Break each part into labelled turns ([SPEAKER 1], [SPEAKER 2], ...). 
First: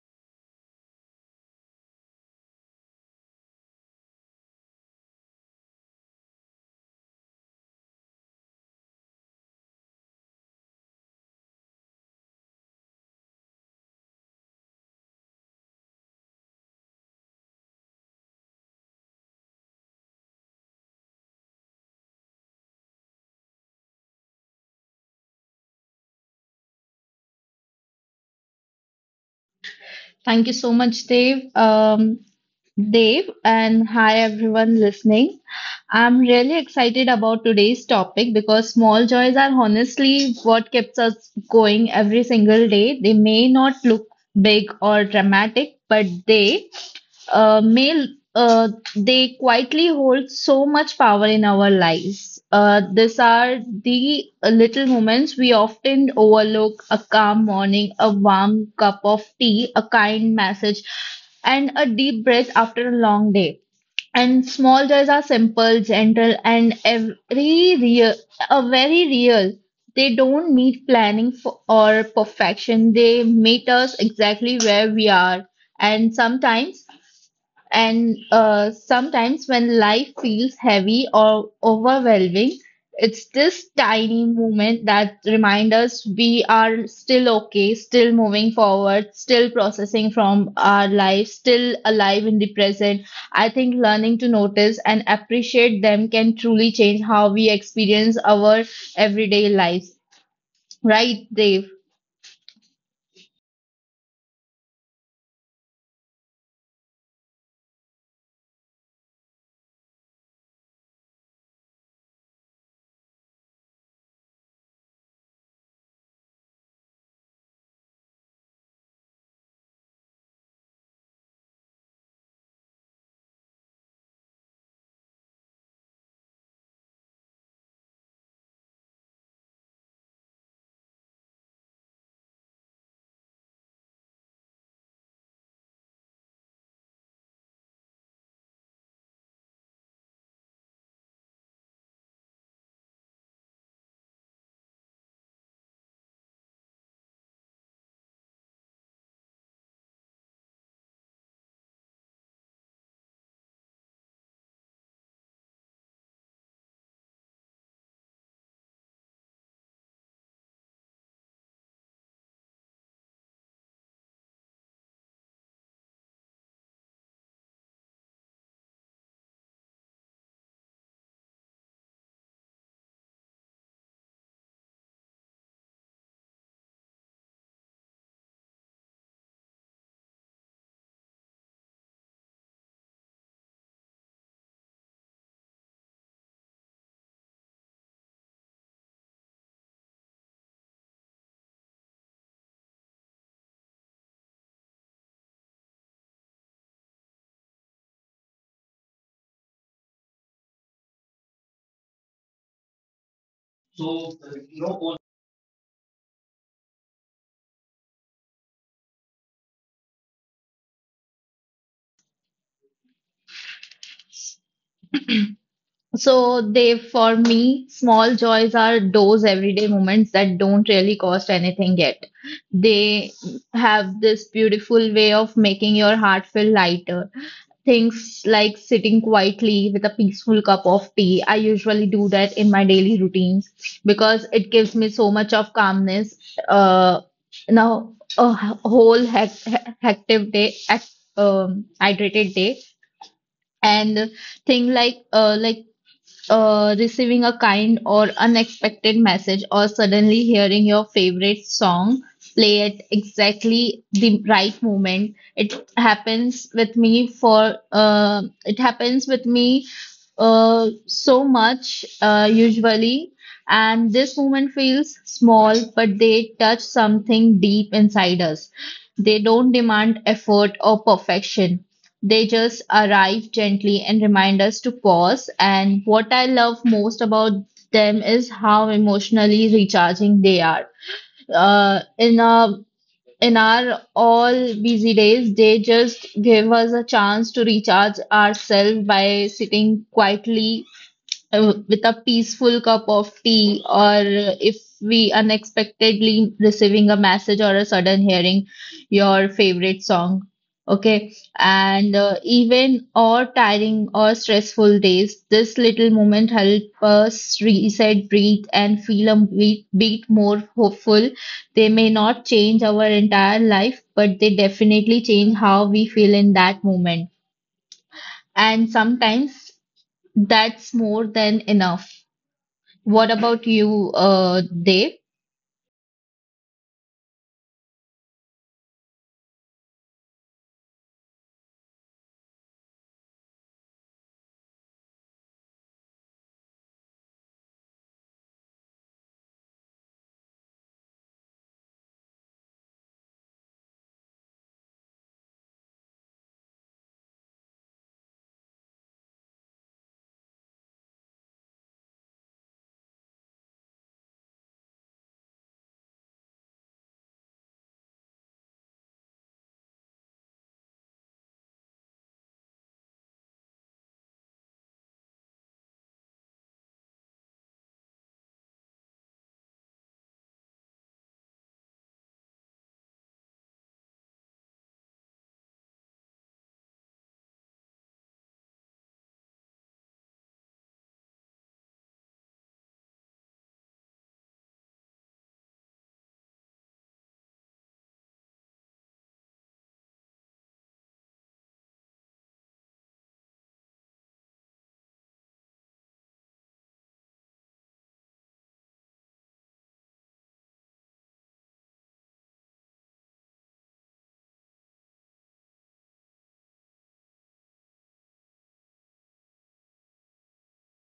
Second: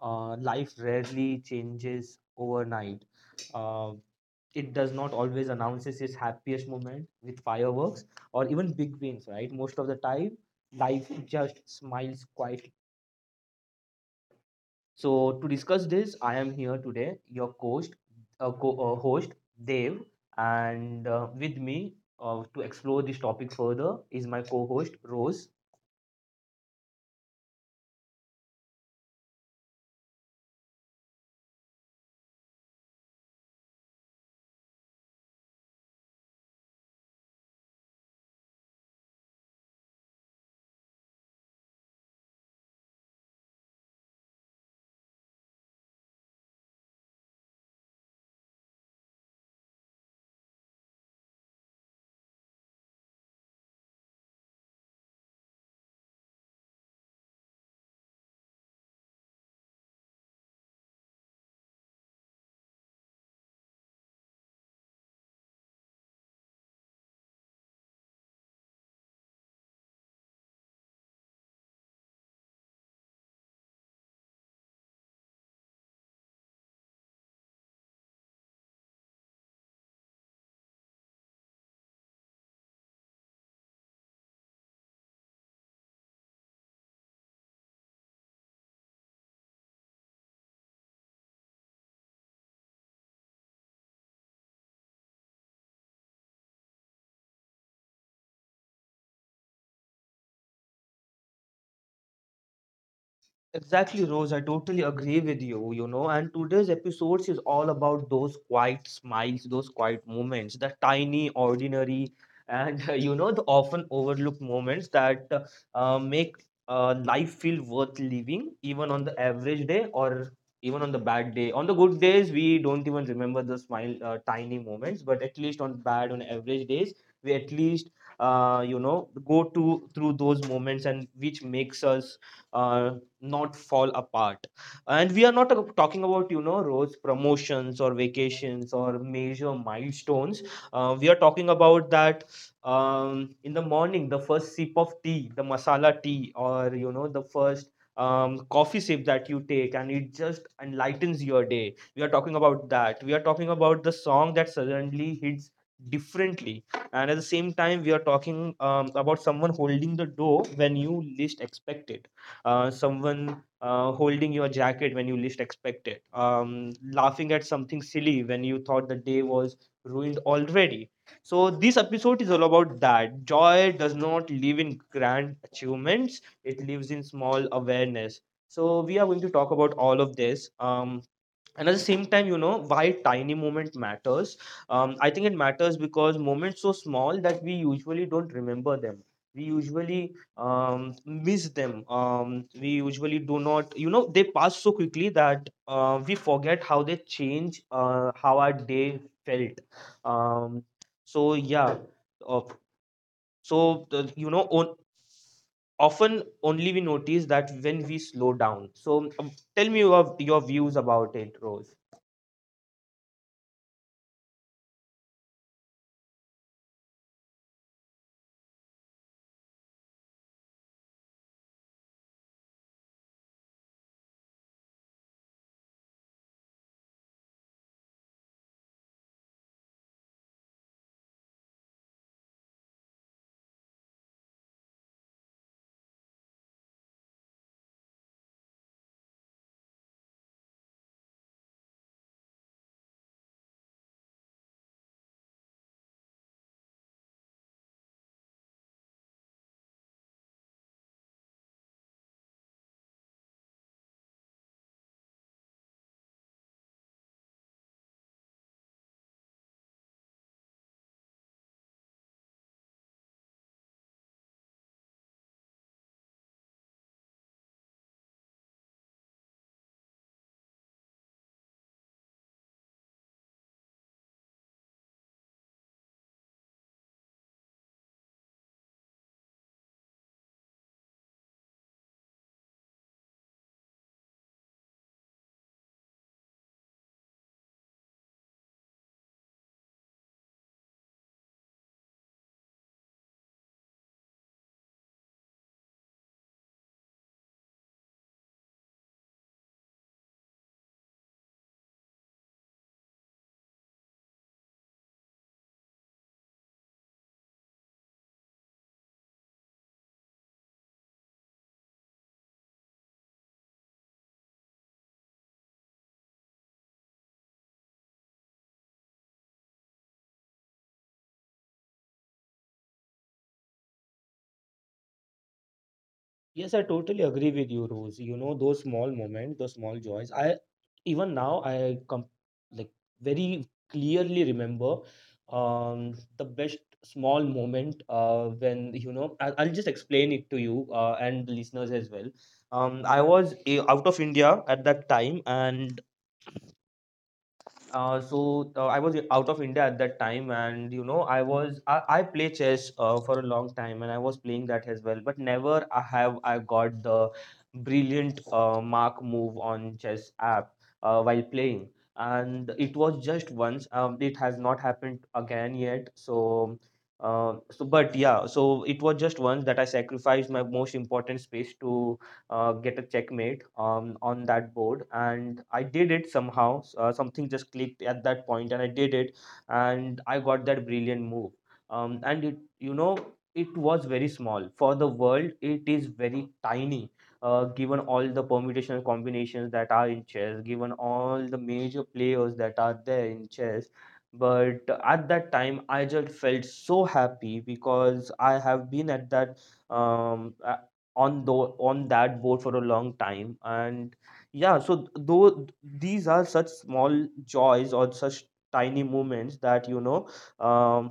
[SPEAKER 1] life rarely changes overnight. Uh, it does not always announces its happiest moment with fireworks or even big wins, right? Most of the time, life just smiles quietly, so to discuss this, I am here today, your host, host Dev, and with me, to explore this topic further, is my co-host Rose.
[SPEAKER 2] Thank you so much, Dave. Dave, and hi everyone listening. I'm really excited about today's topic because small joys are honestly what keeps us going every single day. They may not look big or dramatic, but uh, may uh, they quietly hold so much power in our lives. These are the little moments we often overlook: a calm morning, a warm cup of tea, a kind message, and a deep breath after a long day. And small joys are simple, gentle, and a very real. They don't need planning for, or perfection. They meet us exactly where we are. And sometimes and sometimes when life feels heavy or overwhelming, it's this tiny moment that reminds us we are still okay, still moving forward, still processing from our life, still alive in the present. I think learning to notice and appreciate them can truly change how we experience our everyday lives. Right, Dave?
[SPEAKER 1] Exactly, Rose. I totally agree with you, you know. And today's episode is all about those quiet smiles, those quiet moments, the tiny, ordinary, and the often overlooked moments that make life feel worth living, even on the average day or even on the bad day. On the good days, we don't even remember the smile, tiny moments, but at least on average days, we at least, go to through those moments and which makes us uh, not fall apart. And we are not, talking about, rose promotions or vacations or major milestones. We are talking about that. In the morning, the first sip of tea, the masala tea, or the first coffee sip that you take, and it just enlightens your day. We are talking about that. We are talking about the song that suddenly hits differently. And at the same time, we are talking, about someone holding the door when you least expect it. Someone holding your jacket when you least expect it. Laughing at something silly when you thought the day was ruined already. So, this episode is all about that. Joy does not live in grand achievements, it lives in small awareness. So, we are going to talk about all of this. And at the same time, you know why tiny moment matters. I think it matters because moments so small that we usually don't remember them. We usually miss them. We usually do not, they pass so quickly that we forget how they change, how our day felt. um, so yeah uh, the, you know on, often only we notice that when we slow down. So, tell me your views about it, Rose.
[SPEAKER 2] So they, for me, small joys are those everyday moments that don't really cost anything yet. They have this beautiful way of making your heart feel lighter. Things like sitting quietly with a peaceful cup of tea. I usually do that in my daily routines because it gives me so much of calmness. Uh, Now a h- whole hec- he- hectic day, hec- hydrated day, and thing like receiving a kind or unexpected message, or suddenly hearing your favorite song play at exactly the right moment. It happens with me for it happens with me so much usually. And this moment feels small, but they touch something deep inside us. They don't demand effort or perfection. They just arrive gently and remind us to pause. And what I love most about them is how emotionally recharging they are. Uh, in a in our all busy days, they just give us a chance to recharge ourselves by sitting quietly with a peaceful cup of tea, or if we unexpectedly receiving a message or a sudden hearing your favorite song. Okay, and even or tiring or stressful days, this little moment help us reset, breathe, and feel a bit more hopeful. They may not change our entire life, but they definitely change how we feel in that moment. And sometimes that's more than enough. What about you, Dave?
[SPEAKER 1] Yes, I totally agree with you, Rose. You know, those small moments, those small joys. I even now I come like very clearly remember the best small moment when I'll just explain it to you, and the listeners as well. I was out of India at that time, and I was out of India at that time, and I play chess for a long time, and I was playing that as well. But never I have I got the brilliant, mark move on chess app, while playing, and it was just once. It has not happened again yet. So. So but yeah so it was just once that I sacrificed my most important space to get a checkmate on that board. And I did it somehow. Something just clicked at that point, and I did it, and I got that brilliant move. And it was very small for the world. It is very tiny. Given all the permutational combinations that are in chess, given all the major players that are there in chess, but at that time I just felt so happy because I have been at that I on the on that boat for a long time, and yeah. So though these are such small joys or such tiny moments that you know um,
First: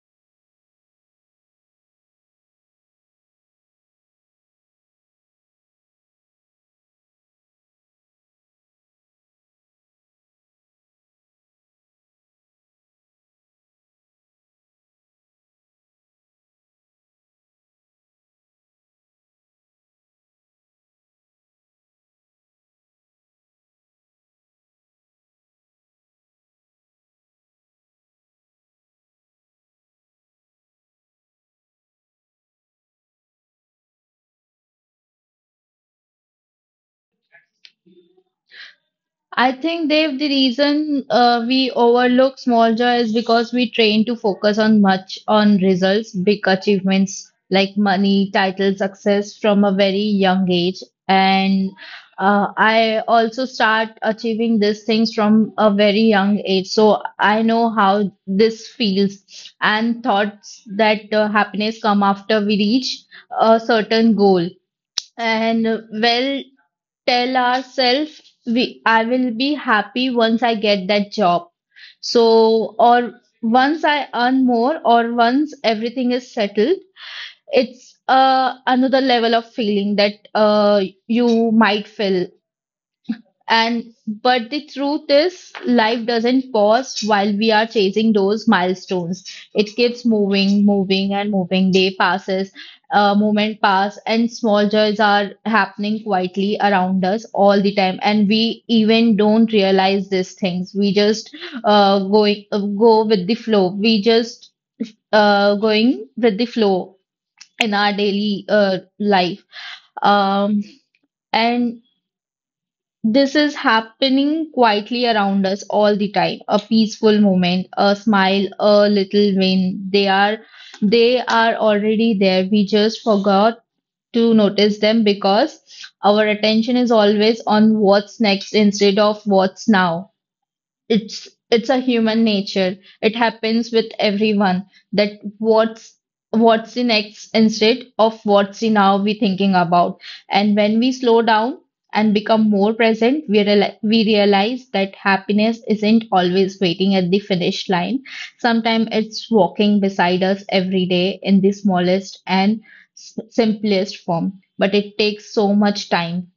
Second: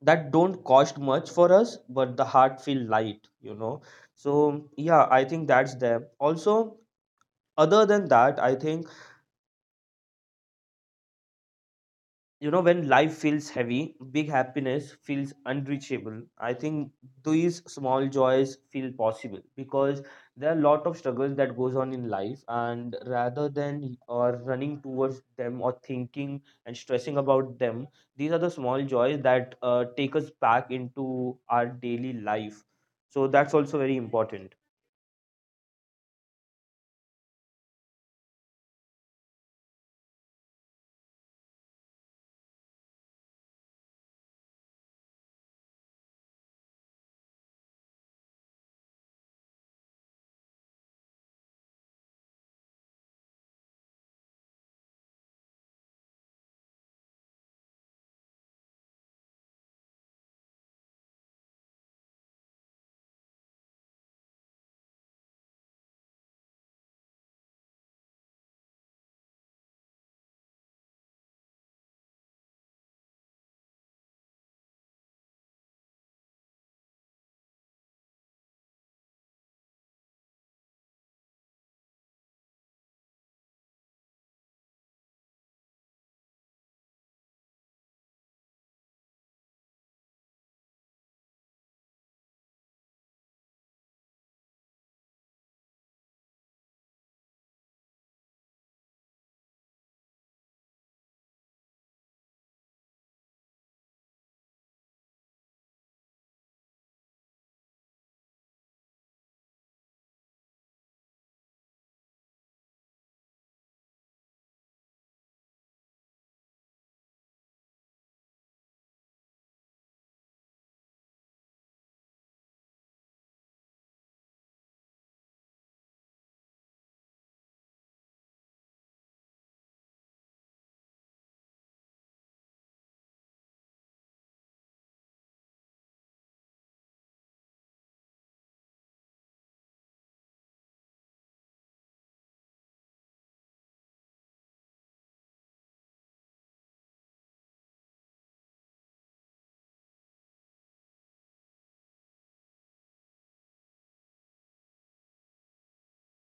[SPEAKER 1] that don't cost much for us, but the heart feel light. So yeah, I think that's there also. Other than that, I think, when life feels heavy, big happiness feels unreachable. I think these small joys feel possible because there are a lot of struggles that goes on in life, and rather than or running towards them or thinking and stressing about them, these are the small joys that take us back into our daily life. So that's also very important.
[SPEAKER 2] I think, Dave, the reason we overlook small joy is because we train to focus on much on results, big achievements like money, title, success from a very young age. And I also start achieving these things from a very young age. So I know how this feels, and thoughts that happiness come after we reach a certain goal. And well, tell ourselves we I will be happy once I get that job. So or once I earn more or once everything is settled, it's another level of feeling that you might feel. And but the truth is, life doesn't pause while we are chasing those milestones. It keeps moving, moving, and moving. Day passes, moment pass, and small joys are happening quietly around us all the time. And we even don't realize these things. We just going go with the flow. We just going with the flow in our daily life. Um, and this is happening quietly around us all the time. A peaceful moment, a smile, a little win. They are already there. We just forgot to notice them because our attention is always on what's next instead of what's now. It's a human nature. It happens with everyone that what's what's the next instead of what's the now we thinking about. And when we slow down and become more present, we realize that happiness isn't always waiting at the finish line. Sometimes it's walking beside us every day in the smallest and simplest form. But it takes so much time.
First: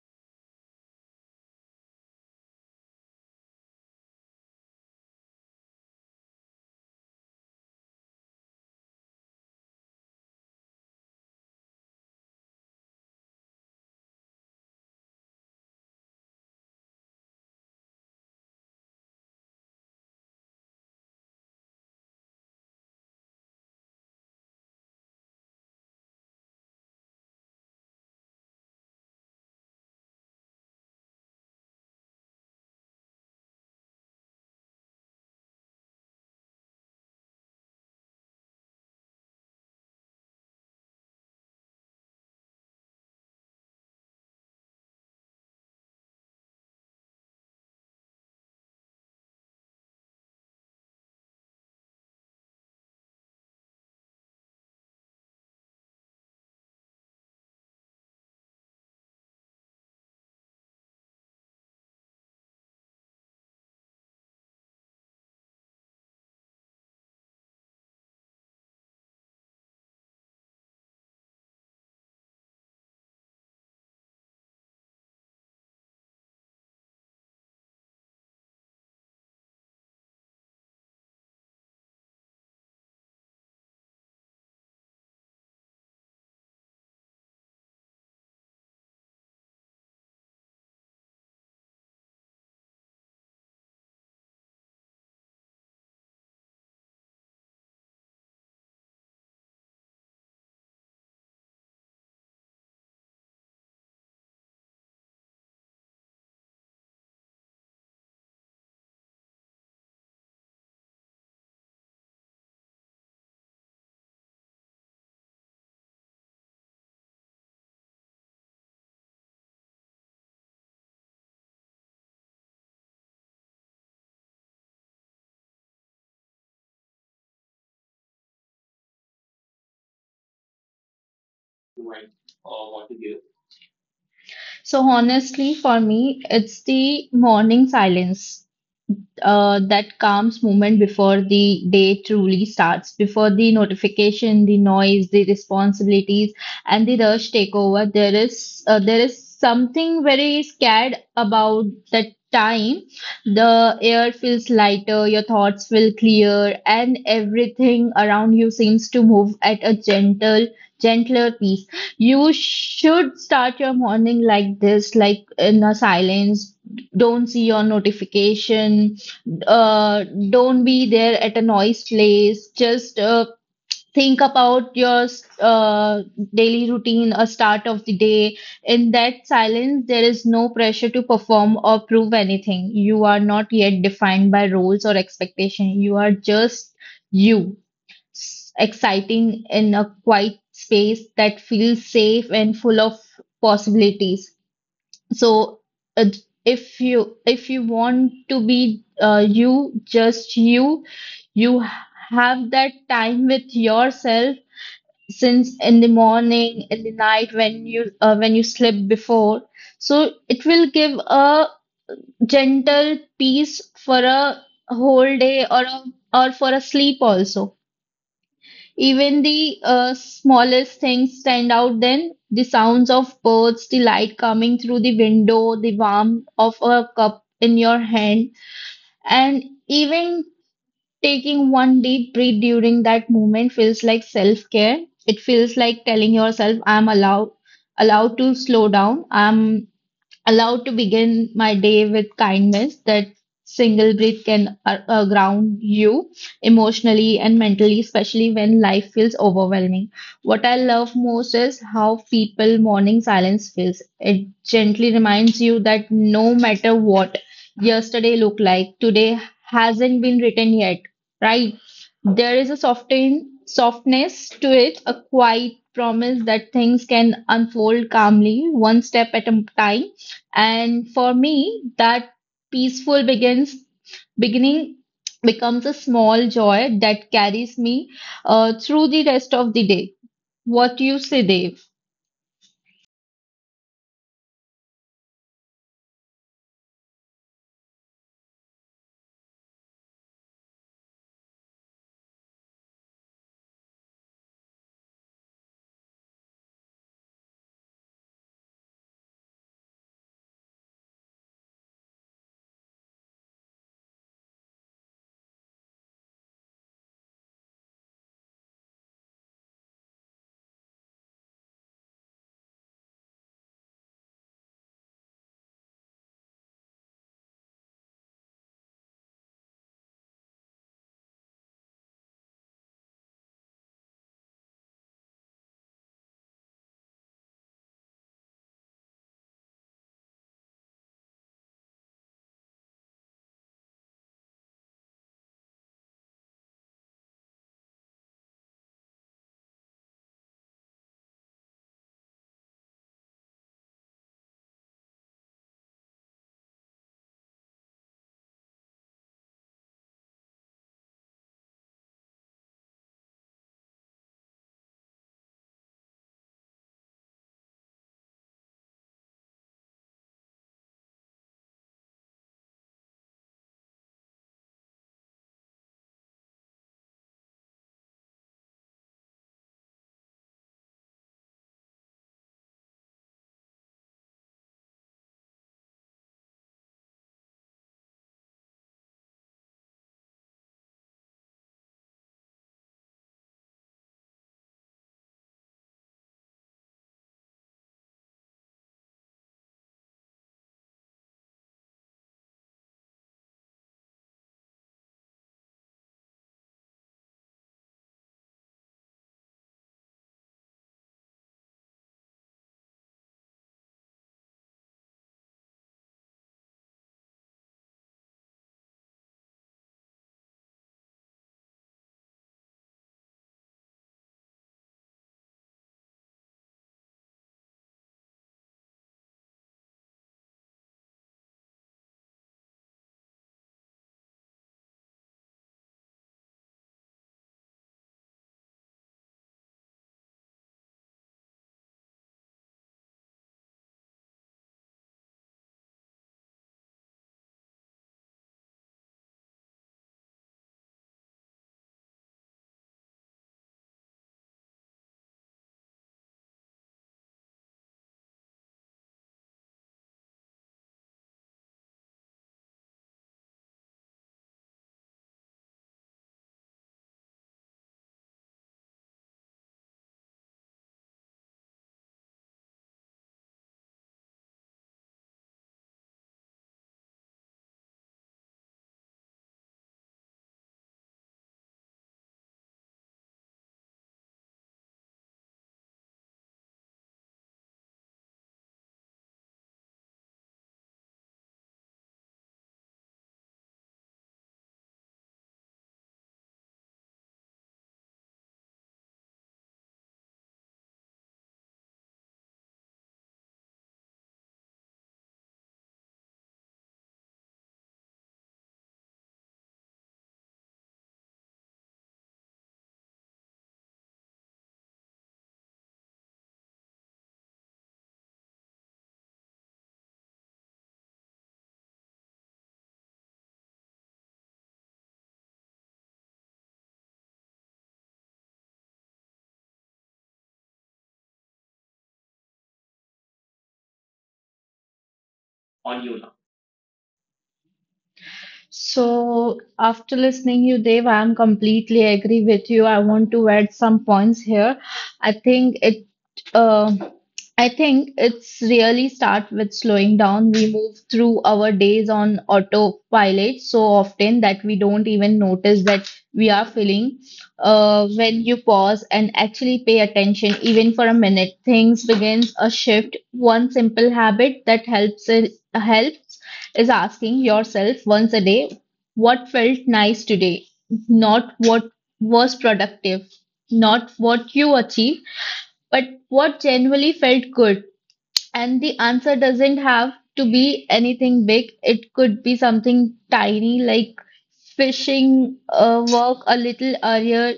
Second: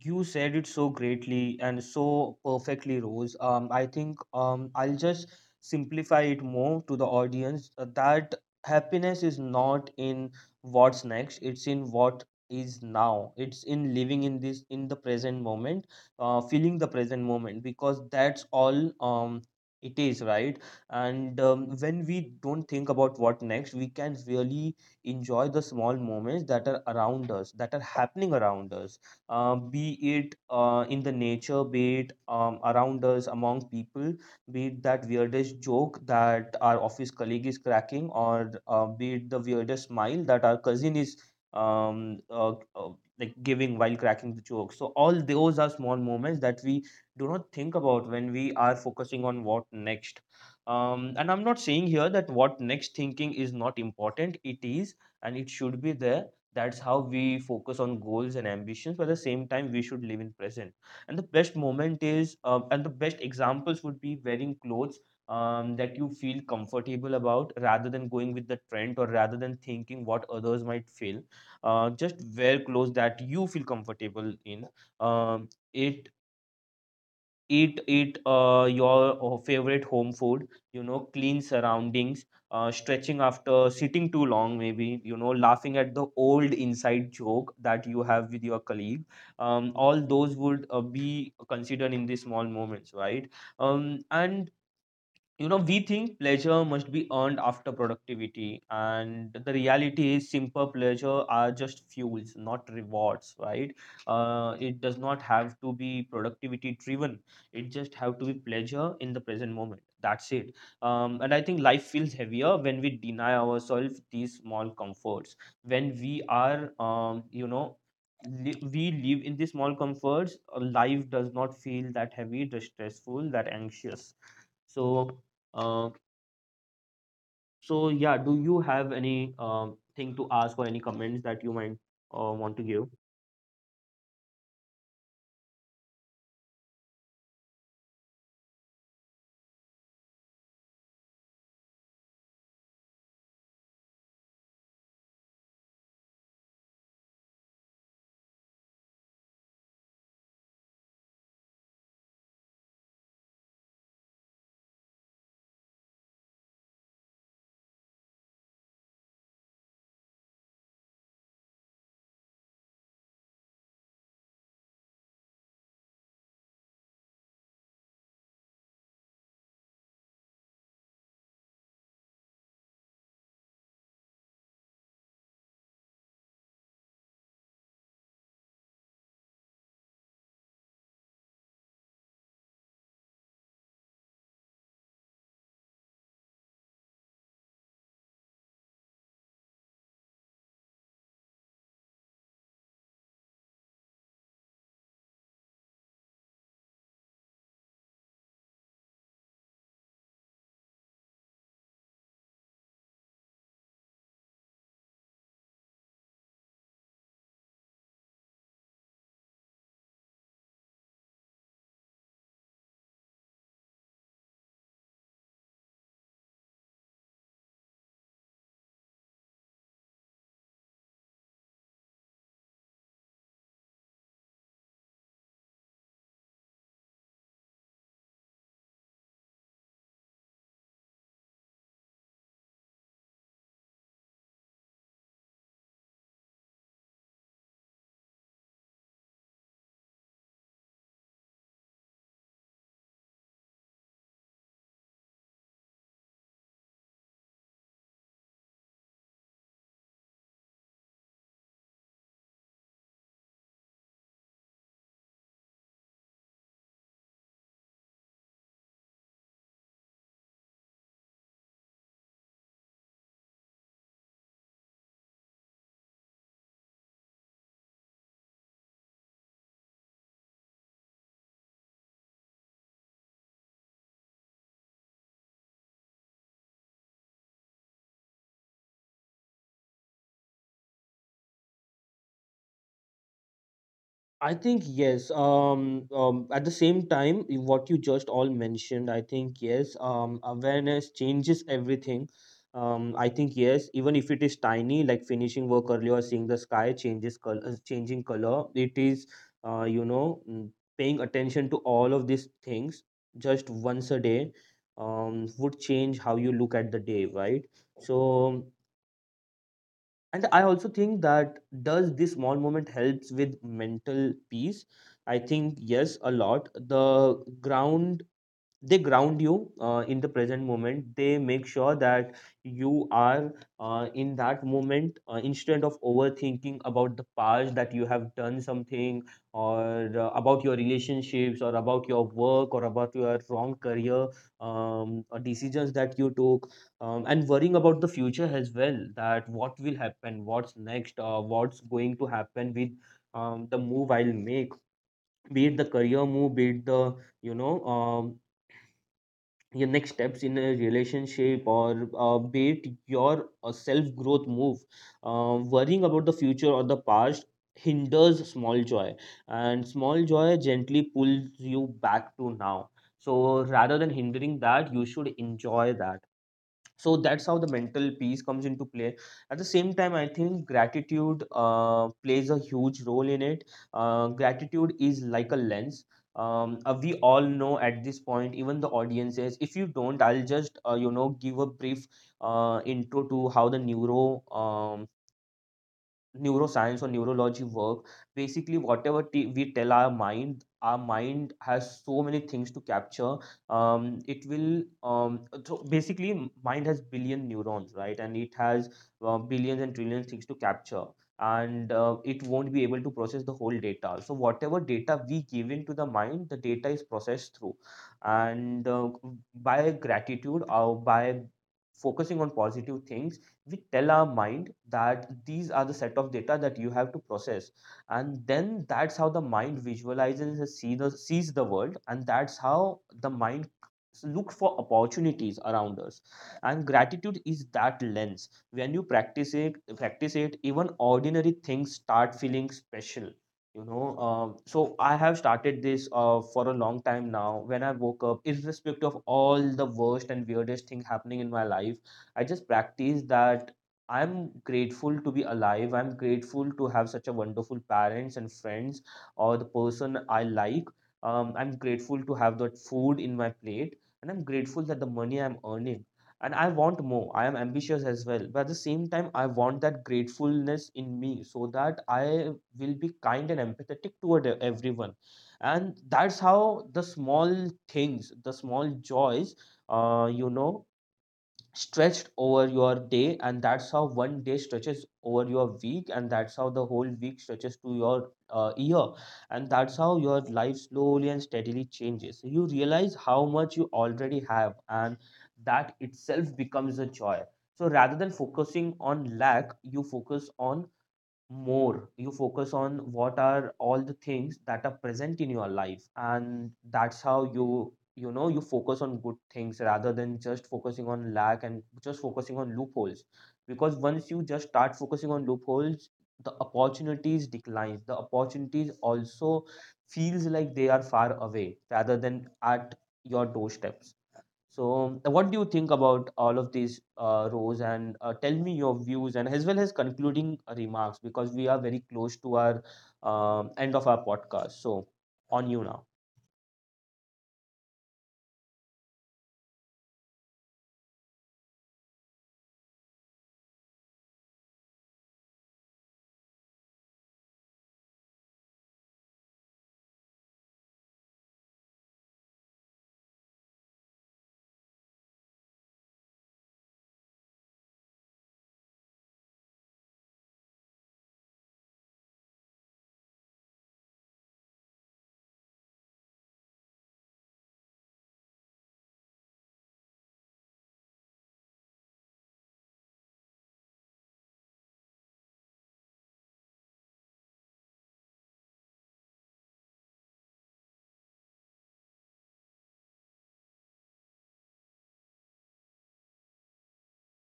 [SPEAKER 1] You said it so greatly and so perfectly, Rose. I think, I'll just simplify it more to the audience, that happiness is not in what's next, it's in what is now. It's in living in this in the present moment, feeling the present moment, because that's all it is, right? And when we don't think about what next, we can really enjoy the small moments that are around us, that are happening around us, be it, in the nature, be it, around us, among people, be it that weirdest joke that our office colleague is cracking, or, be it the weirdest smile that our cousin is um, uh, uh, like giving while cracking the joke. So all those are small moments that we do not think about when we are focusing on what next. And I'm not saying here that what next thinking is not important. It is, and it should be there. That's how we focus on goals and ambitions, but at the same time we should live in present. And the best examples would be wearing clothes, that you feel comfortable about rather than going with the trend or rather than thinking what others might feel. Just wear clothes that you feel comfortable in. Um, it eat eat your favorite home food, clean surroundings, stretching after sitting too long, maybe, laughing at the old inside joke that you have with your colleague. All those would be considered in these small moments, right? Um, and you know we think pleasure must be earned after productivity, and the reality is simple pleasure are just fuels, not rewards, right? It does not have to be productivity driven. It just have to be pleasure in the present moment, that's it. And I think life feels heavier when we deny ourselves these small comforts. When we are, we live in these small comforts, life does not feel that heavy, that stressful, that anxious. So uh, so yeah, do you have any thing to ask or any comments that you might want to give?
[SPEAKER 2] So honestly, for me, it's the morning silence, that calms moment before the day truly starts, before the notification, the noise, the responsibilities, and the rush take over. There is something very scared about that time. The air feels lighter, your thoughts feel clear, and everything around you seems to move at a gentler pace. You should start your morning like this, like in a silence. Don't see your notification. Don't be there at a noise place. Just think about your uh, daily routine, a start of the day. In that silence, there is no pressure to perform or prove anything. You are not yet defined by roles or expectation. You are just you, S- exciting in a quiet space that feels safe and full of possibilities. So, uh, if you want to be you just you you have that time with yourself since in the morning, in the night when you sleep before, so it will give a gentle peace for a whole day, or a, or for a sleep also. Even the smallest things stand out then. The sounds of birds, the light coming through the window, the warmth of a cup in your hand, and even taking one deep breath during that moment feels like self care. It feels like telling yourself, I'm allowed to slow down. I'm allowed to begin my day with kindness. That single breath can ground you emotionally and mentally, especially when life feels overwhelming. What I love most is how people morning silence feels. It gently reminds you that no matter what yesterday looked like, today hasn't been written yet, right? There is a softness to it, a quiet promise that things can unfold calmly one step at a time. And for me, that peaceful begins beginning becomes a small joy that carries me through the rest of the day. What do you say, Dave?
[SPEAKER 1] I think yes. At the same time, what you just all mentioned, I think yes. Awareness changes everything. I think yes. Even if it is tiny, like finishing work early or seeing the sky changing color, it is, uh, you know, mm, paying attention to all of these things just once a day, would change how you look at the day, right? So, and I also think that, does this small moment helps with mental peace? I think yes, a lot. the ground they ground you in the present moment. They make sure that you are in that moment, instead of overthinking about the past that you have done something, or about your relationships or about your work or about your wrong career, or decisions that you took, and worrying about the future as well, that what will happen, what's next, what's going to happen with the move I'll make, be it the career move, be it the you know your next steps in a relationship, or, be it your self growth move. Worrying about the future or the past hinders small joy, and small joy gently pulls you back to now. So rather than hindering that, you should enjoy that. So that's how the mental peace comes into play. At the same time, I think gratitude plays a huge role in it. Gratitude is like a lens. We all know at this point, even the audiences, if you don't, I'll just give a brief intro to how the um, neuroscience or neurology work. Basically, whatever we tell our mind, our mind has so many things to capture. Um, it will um, so basically, mind has billion neurons, right? And it has billions and trillions things to capture, and it won't be able to process the whole data. So whatever data we give into the mind, the data is processed through. And, by gratitude or by focusing on positive things, we tell our mind that these are the set of data that you have to process. And then that's how the mind visualizes and sees the world, and that's how the mind look for opportunities around us. And gratitude is that lens. When you practice it even ordinary things start feeling special. I have started this for a long time now. When I woke up, irrespective of all the worst and weirdest thing happening in my life, I just practice that. I'm grateful to be alive. I'm grateful to have such a wonderful parents and friends or the person I like. I'm grateful to have that food in my plate and I'm grateful that the money I'm earning. And I want more. I am ambitious as well. But at the same time, I want that gratefulness in me so that I will be kind and empathetic toward everyone. And that's how the small things, the small joys, uh, you know stretched over your day, and that's how one day stretches over your week, and that's how the whole week stretches to your year, and that's how your life slowly and steadily changes. So you realize how much you already have, and that itself becomes a joy. So rather than focusing on lack, you focus on more. You focus on what are all the things that are present in your life, and that's how you focus on good things rather than just focusing on lack and just focusing on loopholes. Because once you just start focusing on loopholes, the opportunities declines. The opportunities also feels like they are far away rather than at your doorstep. So, what do you think about all of these rows? And tell me your views and as well as concluding remarks, because we are very close to our end of our podcast. So, on you now.
[SPEAKER 2] So after listening you, Dave, I am completely agree with you. I want to add some points here. I think it Um, I think it's really start with slowing down. We move through our days on autopilot so often that we don't even notice that we are feeling. When you pause and actually pay attention, even for a minute, things begins a shift. One simple habit that helps is asking yourself once a day, what felt nice today? Not what was productive, not what you achieved, but what genuinely felt good. And the answer doesn't have to be anything big. It could be something tiny, like finishing a work a little earlier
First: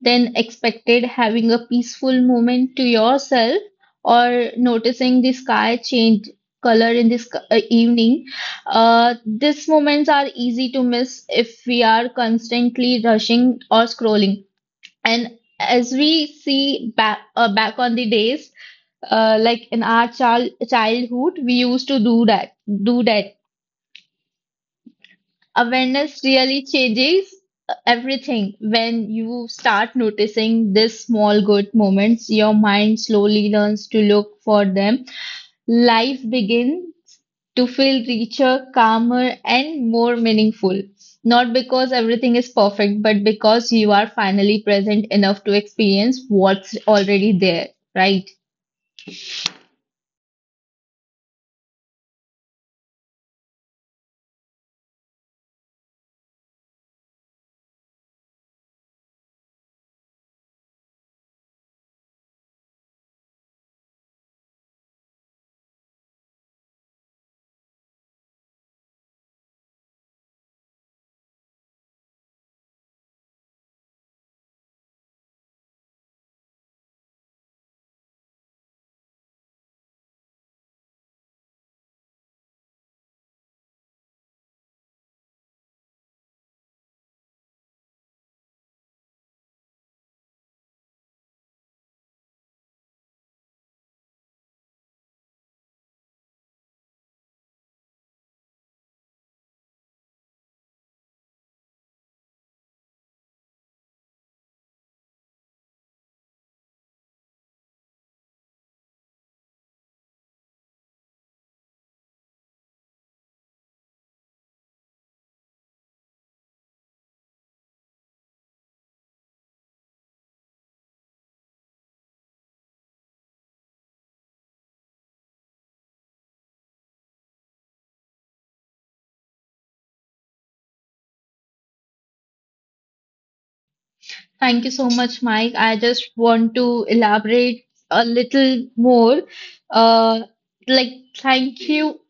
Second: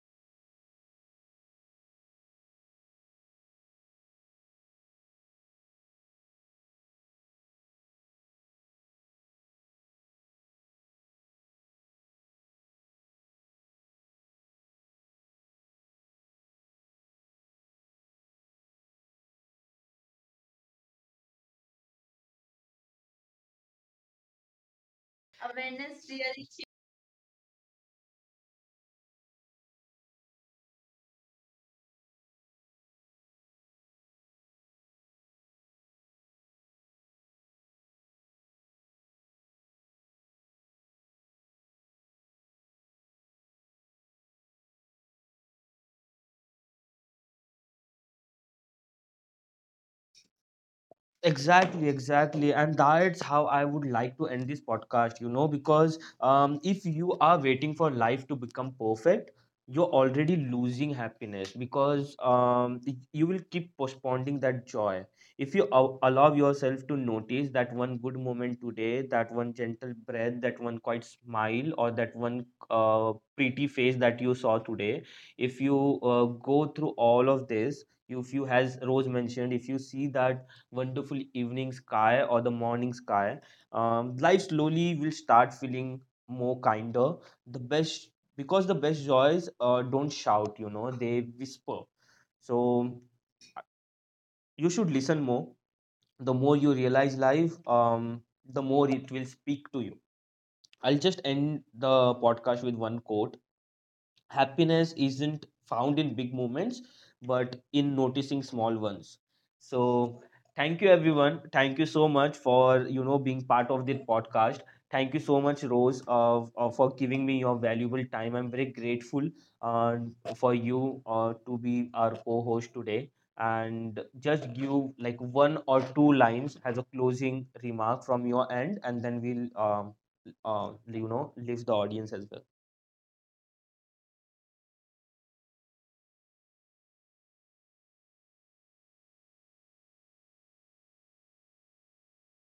[SPEAKER 2] than expected, having a peaceful moment to yourself, or noticing the sky change color in this evening. These moments are easy to miss if we are constantly rushing or scrolling. And as we see back, back on the days, like in our childhood we used to do that. Awareness really changes everything. When you start noticing these small good moments, your mind slowly learns to look for them. Life begins to feel richer, calmer, and more meaningful, not because everything is perfect, but because you are finally present enough to experience what's already there, right?
[SPEAKER 1] Exactly, exactly. And that's how I would like to end this podcast, you know, because if you are waiting for life to become perfect, you're already losing happiness, because you will keep postponing that joy. If you allow yourself to notice that one good moment today, that one gentle breath, that one quiet smile, or that one pretty face that you saw today, if you go through all of this, if you, as Rose mentioned, if you see that wonderful evening sky or the morning sky, life slowly will start feeling more kinder. The best, because the best joys don't shout, you know, they whisper. So you should listen more. The more you realize life, the more it will speak to you. I'll just end the podcast with one quote. Happiness isn't found in big moments, but in noticing small ones. So thank you everyone, thank you so much for being part of the podcast. Thank you so much Rose, for giving me your valuable time. I'm very grateful uh, for you to be our co-host today. And just give like one or two lines as a closing remark from your end, and then we'll leave the audience as well.
[SPEAKER 2] Thank you so much, Mike. I just want to elaborate a little more. Uh, like, thank you.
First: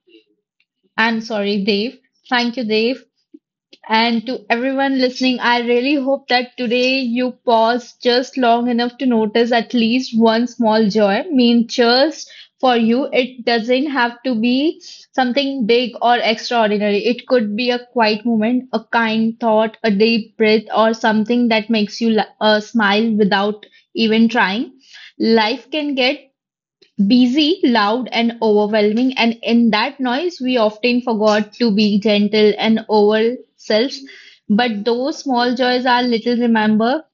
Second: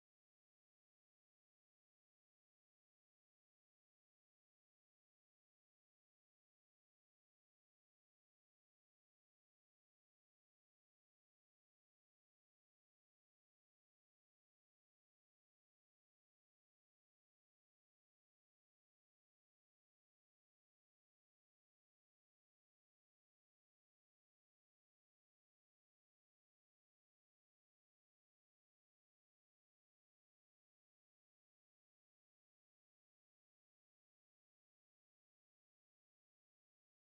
[SPEAKER 2] I'm sorry, Dave. Thank you, Dave, and to everyone listening, I really hope that today you paused just long enough to notice at least one small joy. I mean, just for you, it doesn't have to be something big or extraordinary. It could be a quiet moment, a kind thought, a deep breath, or something that makes you smile without even trying. Life can get busy, loud and overwhelming, and in that noise we often forgot to be gentle and ourselves. But those small joys are little remember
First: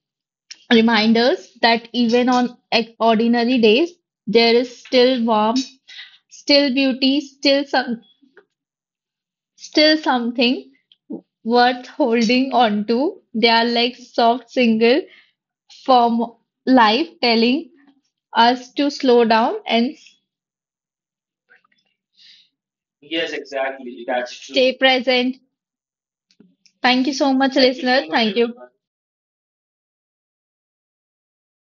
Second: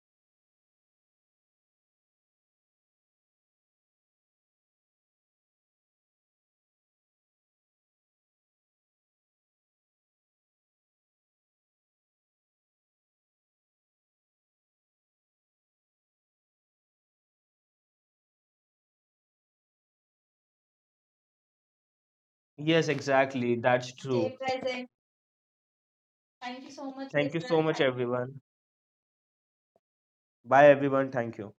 [SPEAKER 2] reminders that even on ordinary days there is still warmth, still beauty, still something worth holding on to. They are like soft single from life telling us to slow down and
[SPEAKER 1] Yes, exactly. That's Stay true. Stay
[SPEAKER 2] stay
[SPEAKER 1] present.
[SPEAKER 2] present.
[SPEAKER 1] Thank you so
[SPEAKER 2] Thank you
[SPEAKER 1] much,
[SPEAKER 2] so
[SPEAKER 1] Thank you
[SPEAKER 2] much. Thank
[SPEAKER 1] so listeners. Much,
[SPEAKER 2] listener. Thank
[SPEAKER 1] everyone.
[SPEAKER 2] you.
[SPEAKER 1] Bye, everyone. Thank you.